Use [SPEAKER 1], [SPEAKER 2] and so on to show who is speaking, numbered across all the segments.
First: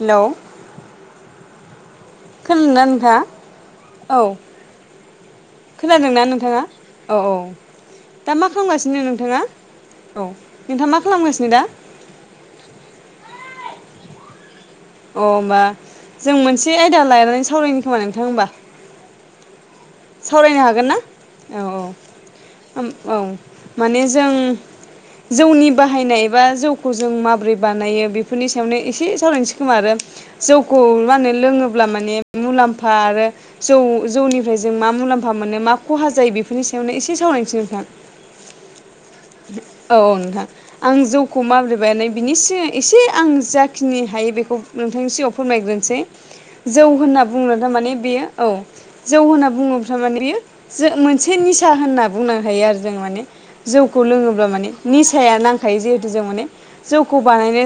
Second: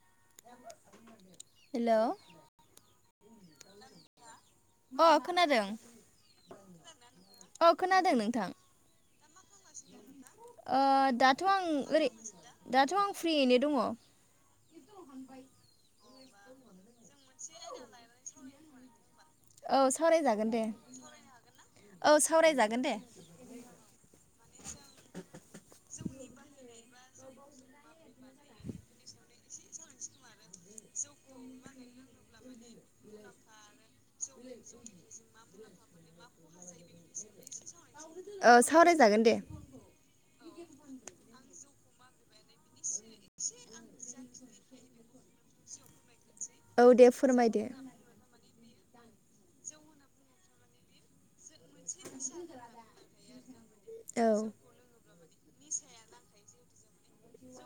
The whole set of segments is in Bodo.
[SPEAKER 1] हेल'
[SPEAKER 2] हेल'
[SPEAKER 1] खोनादोंना नोंथाङा औ
[SPEAKER 2] अ खोनादों
[SPEAKER 1] खोनादोंना नोंथांङा औ औ
[SPEAKER 2] अ खोनादों
[SPEAKER 1] दा
[SPEAKER 2] नोंथां
[SPEAKER 1] मा खालामगासिनो नोंथांङा
[SPEAKER 2] ओ दाथ' आं ओरै दाथ' आं फ्रियैनो दंङ'।
[SPEAKER 1] अ होमबा जों मोनसे आयदा लायनानै सावरायनो खोमा नोंथां ओमबा
[SPEAKER 2] औ साराय सावरायजागोन दे
[SPEAKER 1] सावरायनो हागोन ना औ औ
[SPEAKER 2] सावरायजागोन
[SPEAKER 1] उम
[SPEAKER 2] दे
[SPEAKER 1] औ माने जों जौनि बाहायनाय एबा जौखौ जों माबोरै बानायो बेफोरनि सायावनो एसे सावरायनोसै खोमा आरो जौखौ मा होनो लोङोब्ला माने मुलाम्फा आरो जौ जौनिफ्राय जों मा मुलाम्फा मोनो मा खहा जायो बेफोरनि सायावनो एसे सावरायनोसै नोंथां
[SPEAKER 2] औ सावरायजागोन दे
[SPEAKER 1] औ नोंथां आं जौखौ माबोरै बानायो बिनि एसे आं जाखिनि हायो बेखौ नोंथांनि सिगाङाव फोरमायग्रोनोसै
[SPEAKER 2] औ
[SPEAKER 1] जौ
[SPEAKER 2] दे
[SPEAKER 1] होनना बुंङो
[SPEAKER 2] फोरमायदो
[SPEAKER 1] थारमाने बेयो औ जौ होनना बुङोब्ला माने बेयो मोनसे निसा होनना बुंनो हायो आरो जो माने जौखौ
[SPEAKER 2] औ
[SPEAKER 1] लोङोब्ला माने निसाया नांखायो जिहेथु जों माने जौखौ बानायनो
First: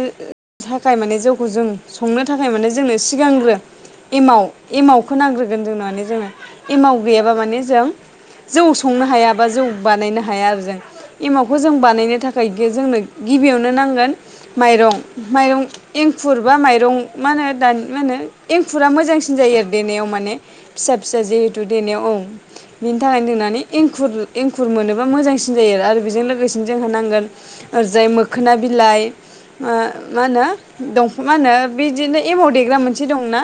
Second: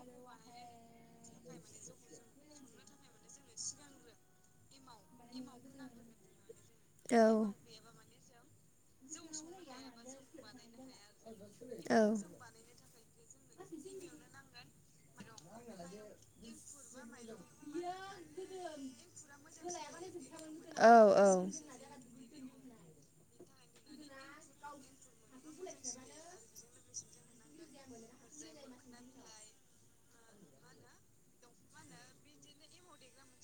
[SPEAKER 1] थाखाय माने जौखौ जों संनो थाखाय माने जोंनो सिगांग्रो एमाव एमाव खौ नांग्रोगोन जोंनो माने जोङो एमाव
[SPEAKER 2] औ
[SPEAKER 1] गैयाबा माने जों जौ संनो हाया बा जौ बानायनो हाया आरो जों एमावखौ जों
[SPEAKER 2] औ
[SPEAKER 1] बानायनो थाखाय जोंनो गिबियावनो नांगोन माइरं माइरं एंखुर बा माइरं मा होनो दानि मा होनो एंखुरा मोजांसिन जायो आरो देनायाव माने
[SPEAKER 2] औ
[SPEAKER 1] फिसा फिसा जिहेथु औ बिनि थाखायनो देनानै एंखुर एंखुर मोनोबा मोजांसिन जायो आरो बेजों लोगोसेनो जोंहा नांगोन ओरजाय मो खोना बिलाइ मा होनो दंफां मा होनो बिदिनो एमाव देग्रा मोनसे दंना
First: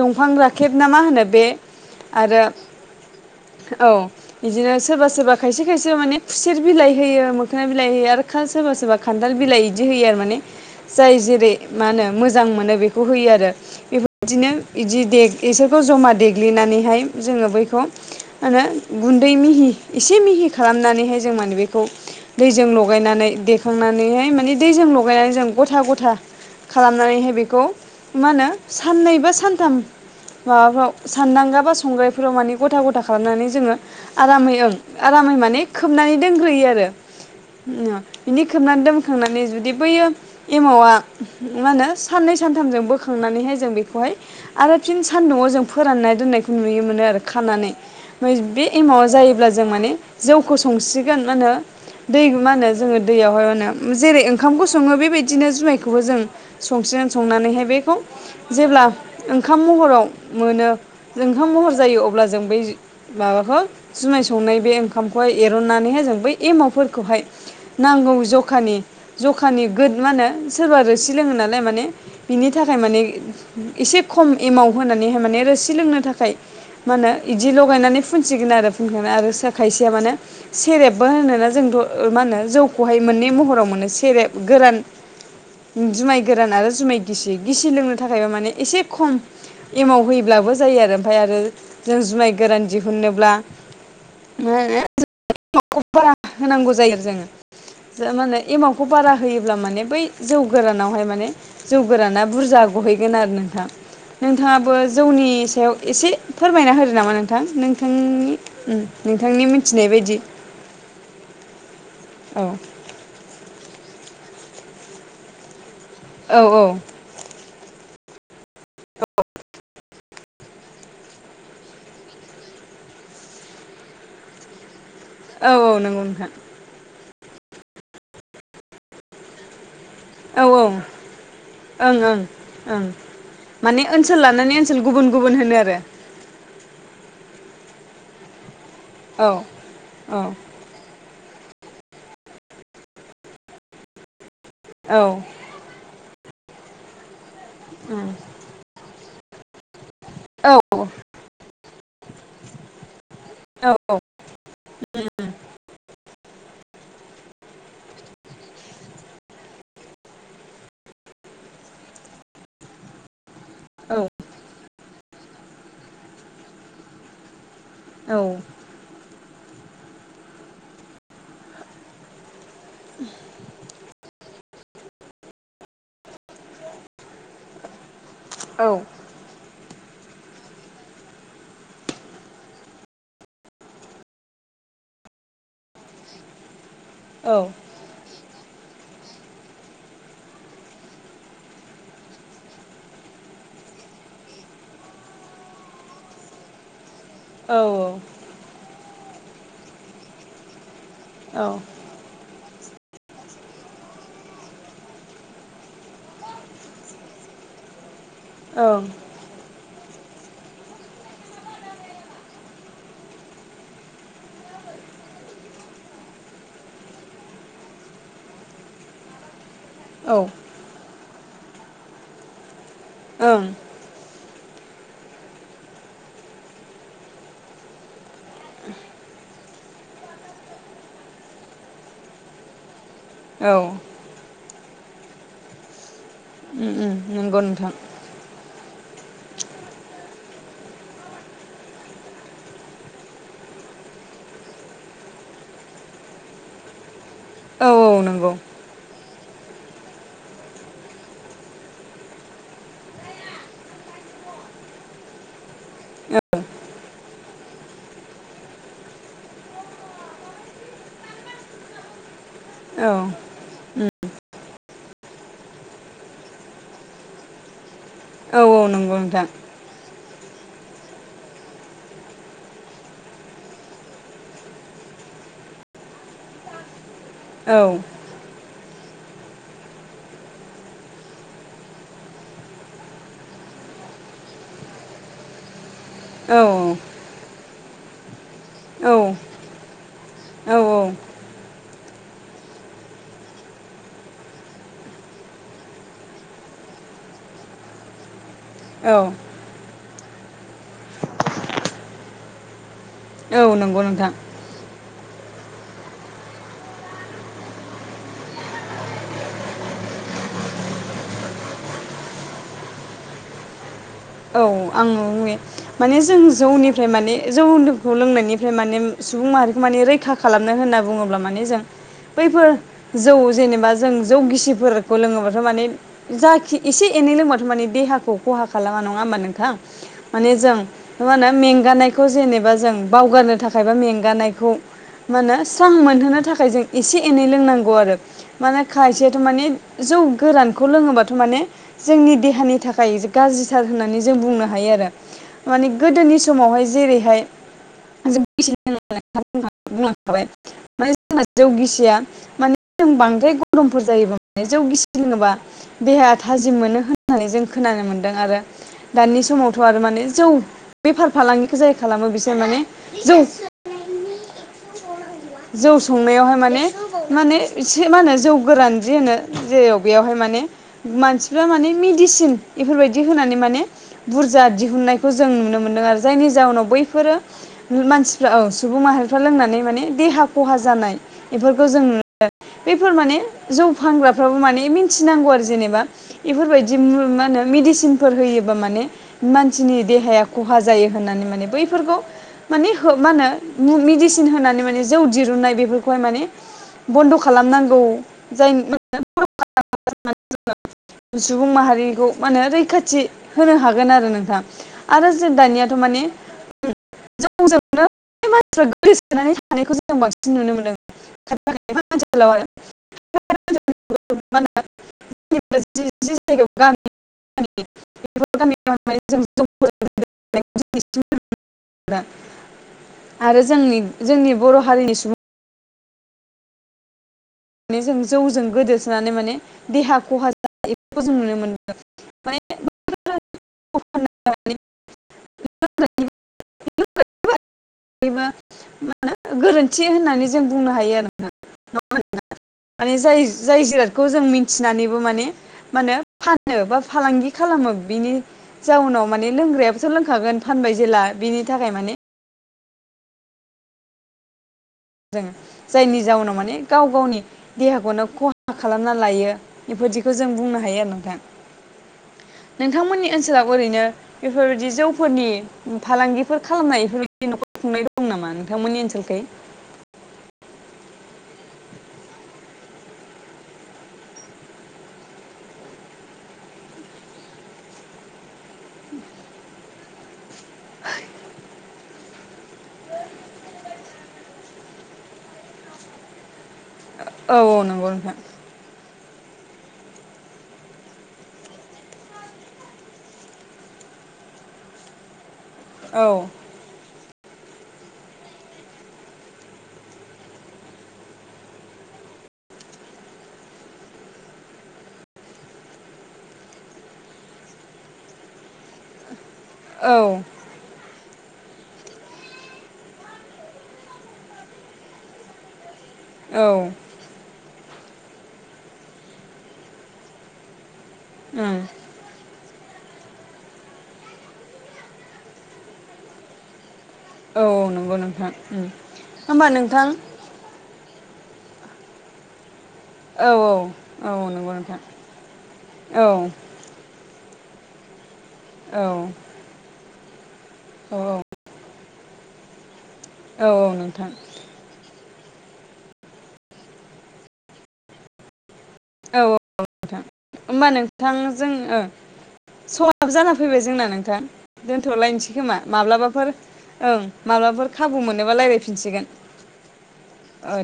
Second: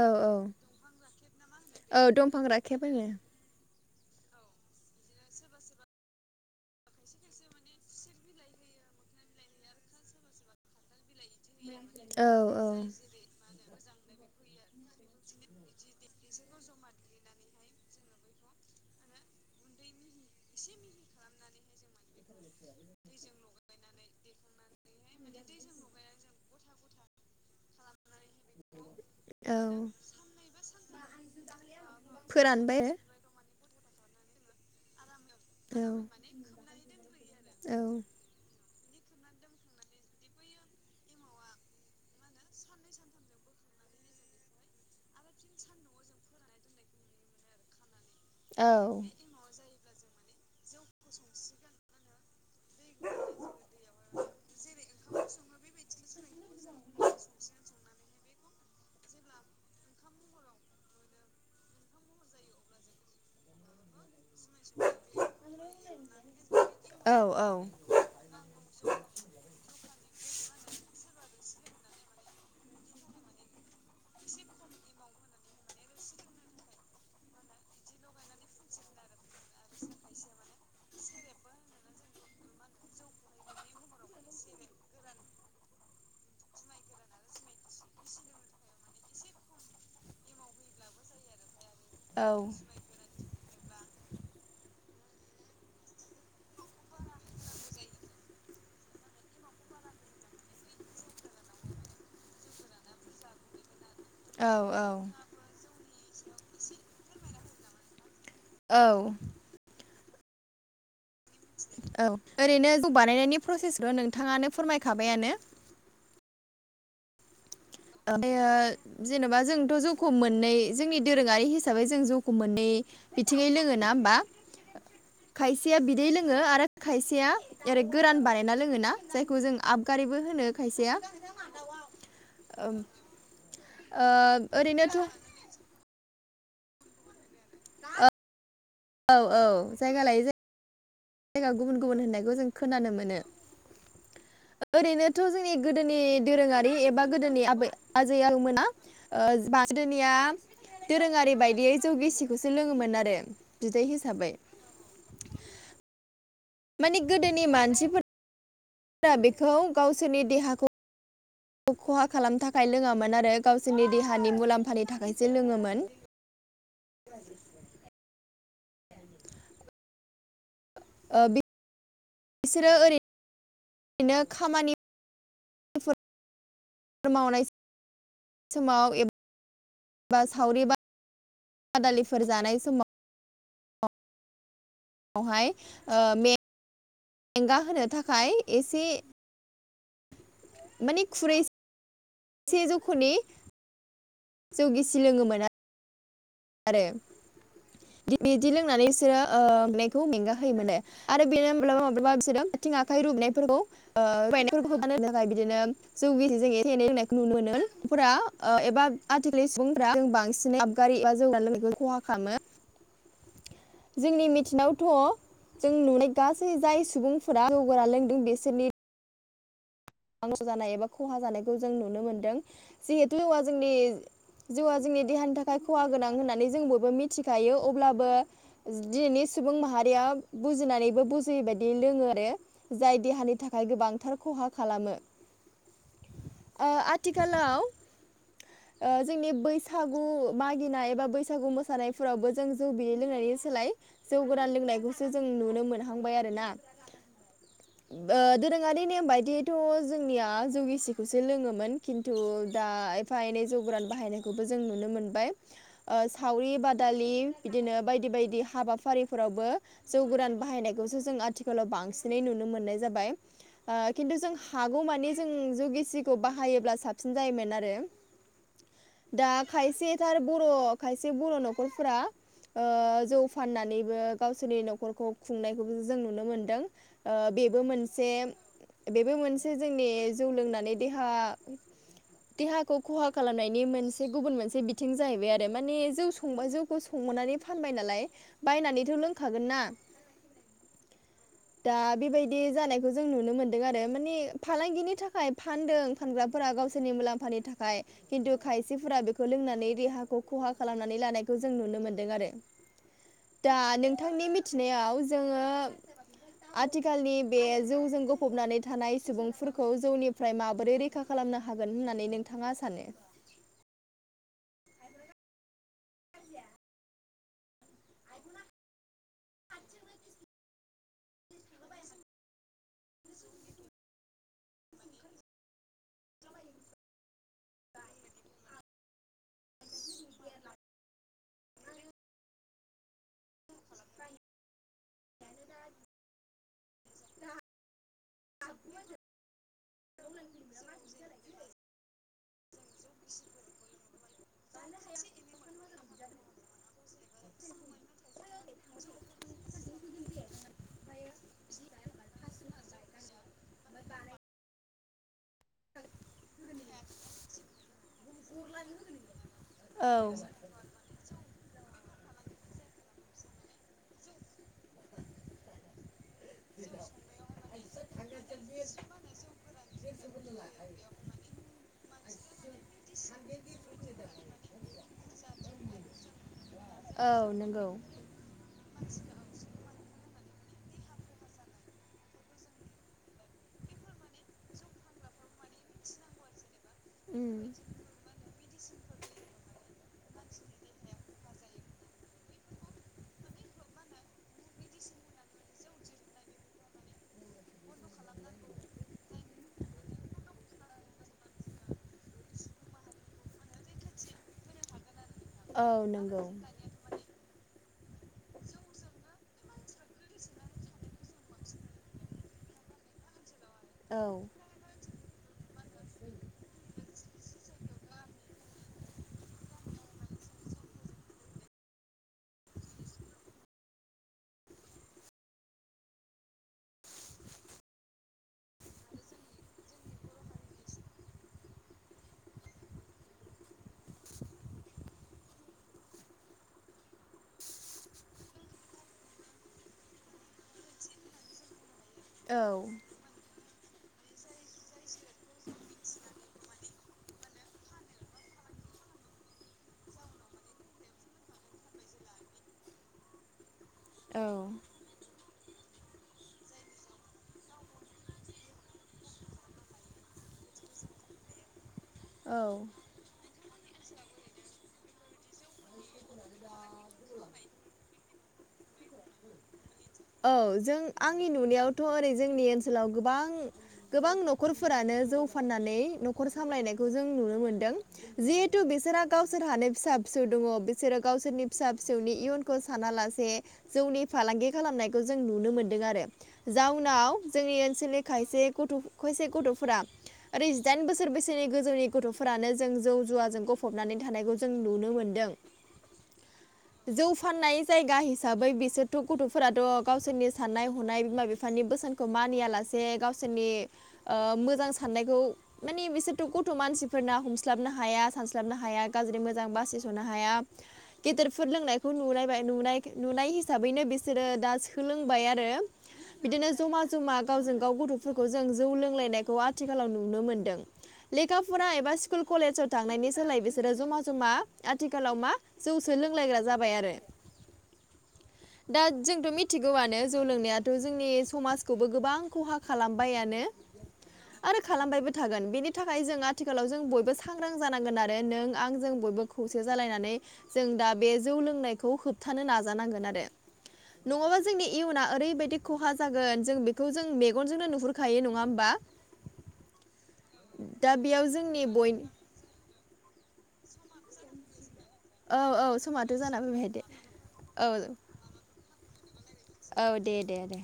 [SPEAKER 2] औ
[SPEAKER 1] दंफां
[SPEAKER 2] औ
[SPEAKER 1] राखेब ना मा होनो बे
[SPEAKER 2] औ दंफां
[SPEAKER 1] आरो
[SPEAKER 2] राखे होनो
[SPEAKER 1] औ बिदिनो सोरबा सोरबा खायसे खायसे माने खुसेर बिलाइ होयो मोखोना बिलाइ होयो आरो सोरबा सोरबा खान्थाल बिलाइ बिदि होयो आरो माने जाय जेरै मा होनो
[SPEAKER 2] औ
[SPEAKER 1] मोजां
[SPEAKER 2] औ
[SPEAKER 1] मोनो बेखौ होयो आरो बे बिदिनो बिदि देग इसोरखौ जमा देग दुग्लिनानैहाय जोङो बैखौ मा होनो गुन्दै मिहि एसे मिहि खालामनानैहाय जों माने बेखौ दैजों लगायनानै देखांनानैहाय माने दैजों लगायनानै जों गथा गथा खालामनानैहाय बेखौ मा होनो साननै बा
[SPEAKER 2] औ
[SPEAKER 1] सानथाम माबाफ्राव सानदांगा बा संग्रायफोराव माने
[SPEAKER 2] फोरानबाय
[SPEAKER 1] गथा
[SPEAKER 2] आरो
[SPEAKER 1] गथा खालामनानै जोङो आरामै ओं आरामै माने खोबनानै दोनग्रोयो आरो
[SPEAKER 2] औ
[SPEAKER 1] ओ बिनि खोबनानै दोनखांनानै जुदि बैयो एमावा मा होनो साननै सानथामजों बोखांनानैहाय जों बेखौहाय आरो फिन सान दङ जों फोराननाय दोननायखौ नुय मोनो आरो खानानै बे
[SPEAKER 2] औ
[SPEAKER 1] एमावआव जायोब्ला जों माने जौखौ संसिगोन मा होनो दै मा होनो जोङो दैयावहाय अ जेरै ओंखामखौ सङो बेबायदिनो जुमायखौबो जों संसिगोन संनानैहाय बेखौ जेब्ला ओंखाम महराव मोनो जों ओंखाम महर जायो अब्ला जों बै माबाखौ जुमाय संनाय बे ओंखामखौहाय एरननानैहाय जों बै
[SPEAKER 2] औ
[SPEAKER 1] एमावफोरखौहाय नांगौ ज जखानि जखानि गोद मा होनो सोरबा रोसि लोंङो नालाय माने बिनि थाखाय माने एसे खम एमाउन्ट होनानै माने रोसि लोंनो थाखाय मानो इदि लगायनानै फुनसिगोन आरो फुनखांना खायसेया मानो सेरेब मा होनोना जोंथ' मा होनो जौखौहाय मोननै महराव मोनो सेरेब गोरान जुमाय गोरान आरो जुमाय गिसि गिसि लोंनो थाखायबो माने एसे खम एमाव होयोब्लाबो जायो आरो ओमफफ्राय आरो जों जुमाय गोरान दिहुन्नोब्ला खौ बारा [unintelligible] होनांगौ जायो जोंङो ज माने एमावखौ बारा होयोब्ला माने बै जौ गोरानावहाय माने जौ गोराना बुरजा गहैगोन आरो नोंथां
[SPEAKER 2] औ
[SPEAKER 1] नोंथाङाबो जौनि सायाव एसे फोरमायना होदो नामा नोंथां नोंथांनि
[SPEAKER 2] औ
[SPEAKER 1] नोंथांनि मिथिनाय बायदि
[SPEAKER 2] औ ओरैनो जौ बानायनायनि प्रसेसखौ नोंथाङानो फोरमायखाबायानो
[SPEAKER 1] औ औ
[SPEAKER 2] ओ जेनेबा जोंथ' ज खौ मोननै जोंनि दोरोङारि हिसाबै जों जौखौ मोननै बिथिङै लोङो ना होमबा?
[SPEAKER 1] [inaudible]
[SPEAKER 2] खायसेया
[SPEAKER 1] नंगौ
[SPEAKER 2] बिदै
[SPEAKER 1] नोंथां
[SPEAKER 2] लोंङो आरो खायसेया ओरै गोरान बानायना लोङोना जायखौ जों आबगारिबो
[SPEAKER 1] औ
[SPEAKER 2] होनो
[SPEAKER 1] औ
[SPEAKER 2] खायसेया
[SPEAKER 1] ओं ओं
[SPEAKER 2] ओ
[SPEAKER 1] ओं माने ओनसोल लानानै ओनसोल
[SPEAKER 2] ओरैनोथ'
[SPEAKER 1] गुबुन गुबुन होनो आरो
[SPEAKER 2] [unintelligible] औ औ औ जायगा
[SPEAKER 1] औ
[SPEAKER 2] लायो जायो जायगा गुबुन गुबुन होननायखौ जों खोनानो मोनो।
[SPEAKER 1] औ
[SPEAKER 2] ओरैनोथ' जोंनि गोदोनि दोरोङारि एबा गोदोनि आबै आजै आ मोना बदोनिया
[SPEAKER 1] औ
[SPEAKER 2] दोरोङारि बायदियै जौ गिसिखौसो लोङोमोन आरो
[SPEAKER 1] औ
[SPEAKER 2] बिदै हिसाबै
[SPEAKER 1] [unintelligible]
[SPEAKER 2] मानि गोदोनि मानसिफोर बेखौ गावसोरनि देहाखौ खौ खहा खालामनो थाखाय लोङामोन आरो गावसोरनि देहानि मुलाम्फानि थाखायसो लोङोमोन [inaudible]
[SPEAKER 1] औ
[SPEAKER 2] [inaudible] ओ बि बिसोरो ओरै बिदिनो खामानि मावनाय
[SPEAKER 1] औ
[SPEAKER 2] समाव एबा [unintelligible] बा सावरि बा बादालिफोर जानाय समाव आवहाय
[SPEAKER 1] औ
[SPEAKER 2] मेंगा होनो थाखाय एसे माने खुरैसे से जौख'नि जौ गिसि लोङोमोन आरोे
[SPEAKER 1] औ औ
[SPEAKER 2] बिदि लोंनानै बिसोरो ओ मेखौ मेंगा होयोमोनो आरो
[SPEAKER 1] औ
[SPEAKER 2] बेनो माब्लाबा माब्लाबा बिसोरो आथिं आखाइ रुबायनायफोरखौ ओ रुवायनायफोरखौ बान थाखाय बिदिनो जौ गिसिजों एसे एनाय जोंनायखौ नुनो मोनो नफोरा एबा आथिखालनि सुबुंफ्रा जों बांसिनै आबगारि एबा जौगानाय लोंनायखौ खहा खालामो जोंनि मिथिनायावथ' जों नुनाय गासै जाय सुबुंफोरा जौ गोरान लोंदों बिसोरनि
[SPEAKER 1] औ ओं
[SPEAKER 2] नांसौ जानाय एबा खहा जानायखौ जों नुनो मोनदों जिहेथु जौवा जोंनि जौआ जोंनि देहानि थाखाय खहा गोनां होननानै जों बयबो मिथिखायो अब्लाबो दिनैनि सुबुं माहारिया बुजिनानैबो बुजियै बायदि लोङो आरो जाय देहानि
[SPEAKER 1] औ
[SPEAKER 2] थाखाय
[SPEAKER 1] उम
[SPEAKER 2] गोबांथार खहा खालामो ओ आथि
[SPEAKER 1] उम नंगौ
[SPEAKER 2] आथिखालाव
[SPEAKER 1] नोंथां
[SPEAKER 2] जोंनि बैसागु मागिनाय एबा बैसागु मोसानायफोरावबो जों जों जौ बिै लोंनानै सोलाय जौ गोरान लोंनायखौसो जों नुनो मोनहांबाय आरो ना
[SPEAKER 1] औ औ नंगौ
[SPEAKER 2] दोरोङारि नेम बायदि थ' जोंनिया जौ गिसिखौसो लोङोमोन खिन्थु दा एफा एनै जौ गोरान बाहायनायखौ बेखौ जों नुनो मोनबाय ओ
[SPEAKER 1] औ
[SPEAKER 2] सावरि बादालि बिदिनो बायदि बायदि हाबाफारिफोरावबो जौ गोरान बाहायनायखौसो जों आथिखालाव बांसिनै नुनो मोननाय जाबाय
[SPEAKER 1] औ
[SPEAKER 2] खिन्थु जों हागौमानिे जों जाै गेसिखौ बाहायोब्ला साबसिन जायोमोन आरो
[SPEAKER 1] औ औ नंगौ नोंथां
[SPEAKER 2] खायसे थार बर' खायसे बर' न'खरफोरा जौ फाननानैबो गावसोरनि न'खरखौ खुंनायखौबो जों नुनो मोनदों
[SPEAKER 1] औ
[SPEAKER 2] बेबो मोनसे बेबो मोनसे जोंनि जौ लोंनानै देहा देहाखौ खहा खालामनायनि मोनसे गुबुन मोनसे बिथिं जाहैबाय आरो माने जौ
[SPEAKER 1] औ
[SPEAKER 2] संबा जौखौ संनानै फानबाय नालाय बायनानैथ' लोंखागोन ना
[SPEAKER 1] औ औ
[SPEAKER 2] दा बेबायदि जानायखौ जों नुनो मोन्दों आरो माने फालांगिनि थाखाय फानदों फानग्राफोरा गावसोरनि मुलाम्फानि थाखाय खिन्थु खायसेफोरा
[SPEAKER 1] औ
[SPEAKER 2] बेखौ लोंनानै रेहाखौ खहा खालामनानै लानायखौ जों नुनो मोनदों आरो
[SPEAKER 1] औ
[SPEAKER 2] दा
[SPEAKER 1] नंगौ नोंथां
[SPEAKER 2] नोंथांनि थिनायाव जोङो आथिखालनि बे जौजों गफबनानै थानाय सुबुंफोरखौ जौनिफ्राय माबोरै रैखा खालामनो हागोन होननानै नोंथाङा सानो
[SPEAKER 1] औ आङोयो माने जों जौनिफ्राय माने जौखौ लोंनायनिफ्राय माने सुबुं माहारिखौ माने रैखा खालामनो होनना बुङोब्ला माने जों बैफोर जौ जेनेबा जों जौ गिसिफोरखौ लोङोबाथ' माने जाखि इसे एनै लोंबाथ' माने देहाखौ खहा खालामा नङा नङा ओमबा नोंथां माने जों मा होनो मेंगानायखौ जेनेबा जों बावगारनो थाखाय बा मेंगानायखौ मा होनो स्रां मोनहोनो थाखाय जों एसे एनै लोंनांगौ आरो माने खायसेयाथ' माने जौ गोरानखौ लोङोबाथ' माने जोंनि देहानि थाखाय खाय गाज्रिथार होननानै जों बुंनो हायो आरो माने गोदोनि समावहाय जेरैहाय जों [unintelligible] बुंलांखाबाय माने जोंना जौ गिसिया माने जों बांद्राय गरमफोर जायोबा जौ गिसि लोङोबा देहाया थाजिम मोनो होननानै जों खोनानो मोन्दों आरो दानि समावथ' आरो
[SPEAKER 2] औ
[SPEAKER 1] माने जौ बेफार फालांगिखौ जाय खालामो बिसोर माने जौ जौ संनायावहाय माने माने एसे मा होनो जौ गोरान जि होनो जे बेयावहाय माने मानसिफ्रा माने मिदिसिन इफोरबायदि होनानै मान माने बुरजा दिहुननायखौ जों नुनो मोनदों आरो जायनि जाउनाव बैफोरो
[SPEAKER 2] औ नंगौ
[SPEAKER 1] [unintelligible] मानसिफ्रा औ सुबुं माहारिफ्रा लोंनानै माने देहा खहा जानाय इफोरखौ जों नुनो [unintelligible] बेफोर माने जौ फानग्राफ्राबो माने मिन्थिनांगौ आरो जेनेबा इफोरबायदि मा
[SPEAKER 2] उम
[SPEAKER 1] माहोनो मिदिसिन फोर होयोबा माने मानसिनि देहाया ख'हा जायो होननानै माने बैफोरखौ माने हो मा होनो मु मिदिस सिन होनानै माने जौ दिरुननाय बेफोरखौहाय माने बनद' खालामनां गौ जायन [unintelligible] [unintelligible] सुबुं माहारिनिखौ मा होनो रैखाथि होनो हागोन आरो नोंथां आरो जों
[SPEAKER 2] औ
[SPEAKER 1] दानियाथ' माने
[SPEAKER 2] नंगौ
[SPEAKER 1] [unintelligible] गोलैसोनानै थानायखौ जों बांसिन नुनो
[SPEAKER 2] औ
[SPEAKER 1] मोनदों। [unintelligible]
[SPEAKER 2] [unintelligible]
[SPEAKER 1] [unintelligible] [unintelligible] आरो जोंनि जोंनि बर' हारिनि सुबुं माने जों जौजों गोदोसोनानै माने देहा खहा [unintelligible] बेफोरखौ जों नुनो मोनो माने [unintelligible] [unintelligible]
[SPEAKER 2] [inaudible]
[SPEAKER 1] निबो गोरोन्थि होननानै जों बुंनो हायो आरो नोंथां [unintelligible]
[SPEAKER 2] औ
[SPEAKER 1] जाय जाय जिरादखौ जों मिन्थिनानैबो माने मा होनो फानो बा फालांगि खालामो बिनि जाउनाव माने लोंग्रायाबोथ' लोंखागोन फानबाय जेला बिनि थाखाय माने
[SPEAKER 2] औ
[SPEAKER 1] जों जायनि जाउनाव माने गाव गावनि देहाखौनो खहा खालामना लायो इफोरदिखौ जों बुंनो हायो आरो नोंथां
[SPEAKER 2] औ
[SPEAKER 1] नोंथांमोननि ओनसोलावबो ओरैनो बेफोरबायदि जौफोरनि उम फालांगिफोर खालामनाय इफोरबायदि न'खर खुंनाय दं नामा नोंथांमोननि ओनसोलखै?
[SPEAKER 2] औ जों आंनि नुनायावथ' ओरै जोंनि ओनसोलाव गोबां गोबां न'खरफोरानो जौ फाननानै न'खर सामलायनायखौ जों नुनो मोनदों। जिहेतु बिसोरहा गावसोर हानो फिसा फिसौ दङ बिसोरो गावसोरनि फिसा फिसौनि इयुन खौ सानालासे जौनि फालांगि खालामनायखौ जों नुनो मोनदों आरो जाउनाव
[SPEAKER 1] औ
[SPEAKER 2] जोंनि
[SPEAKER 1] नंगौ
[SPEAKER 2] ओनसोलनि
[SPEAKER 1] नोंथां
[SPEAKER 2] खायसे गथ' खयसे गथ'फोरा ओरै जिदाइन बोसोर बैसोनि गोजौनि गथ'फोरानो जों जौ जुवाजों गफबनानै थानायखौ जों नुनो मोन्दों।
[SPEAKER 1] औ
[SPEAKER 2] जौ फाननाय जायगा हिसाबै बिसोरथ' गथ'फोराथ' गावसोरनि साननाय हनाय बिमा बिफानि बोसोनखौ मानियालासे गावसोरनि ओ मोजां साननायखौ माने बिसोरथ' गथ' मानसिफोरना हमस्लाबनो हाया सानस्लाबनो हाया गाज्रि मोजां
[SPEAKER 1] औ
[SPEAKER 2] बासिस'नो हाया गेदेरफोर लोंनायखौ नुनायबाय नुनाय नुनाय हिसाबैनो बेस सोरो दा सोलोंबाय आरो बिदिनो
[SPEAKER 1] ओं औ
[SPEAKER 2] जमा ज जमा गावजों गाव गथ'फोरखौ जों जौ लोंलायनायखौ आथिखालाव नुनो मोनदों। लेखा फरा एबा स्कुल कलेजाव थांनायनि सोलायै बिसोरो जमा जमा आथिखालाव मा जौसो लोंलायग्रा जाबाय आरो।
[SPEAKER 1] औ नोंगौ नोंथां। उम
[SPEAKER 2] दा जोंथ'
[SPEAKER 1] होमबा नोंथां
[SPEAKER 2] मिथिगौआनो जौ लोंनायाथ' जोंनि समाजखौबो गोबां खहा
[SPEAKER 1] औ
[SPEAKER 2] खालामबायानो
[SPEAKER 1] औ नंगौ
[SPEAKER 2] आरो
[SPEAKER 1] नोंथां
[SPEAKER 2] खालामबायबो थागोन बेनि
[SPEAKER 1] औ औ
[SPEAKER 2] थाखाय जों आथि खालाव जों बयबो सांग्रां जानांगोन आरो नों आं
[SPEAKER 1] औ
[SPEAKER 2] जों बयबो खौसे जालायनानै जों दा
[SPEAKER 1] औ
[SPEAKER 2] बे जौ लोंनायखौ होबथानो नाजानांगोन आरो।
[SPEAKER 1] औ औ नोंथां
[SPEAKER 2] नङाबा जोंनि इयुना ओरैबायदि खहा जागोन जों बेखौ जों मेगनजोंनो नुहुरखायो नङा होमबा?
[SPEAKER 1] औ औ नोंथां होमबा
[SPEAKER 2] दा बेयाव
[SPEAKER 1] नोंथांजों
[SPEAKER 2] जोंनि
[SPEAKER 1] जों औ
[SPEAKER 2] बय
[SPEAKER 1] सहाब जाना फैबाय जोंना नोंथां दोन्थ'लायनोसै
[SPEAKER 2] औ
[SPEAKER 1] खोमा
[SPEAKER 2] औ समाथ'
[SPEAKER 1] माब्लाबाफोर
[SPEAKER 2] जाना फैबाय दे
[SPEAKER 1] ओं
[SPEAKER 2] औ
[SPEAKER 1] माब्लाफोर खाबु मोनोबा रायज्लायफिनसिगोन।
[SPEAKER 2] औ दे दे दे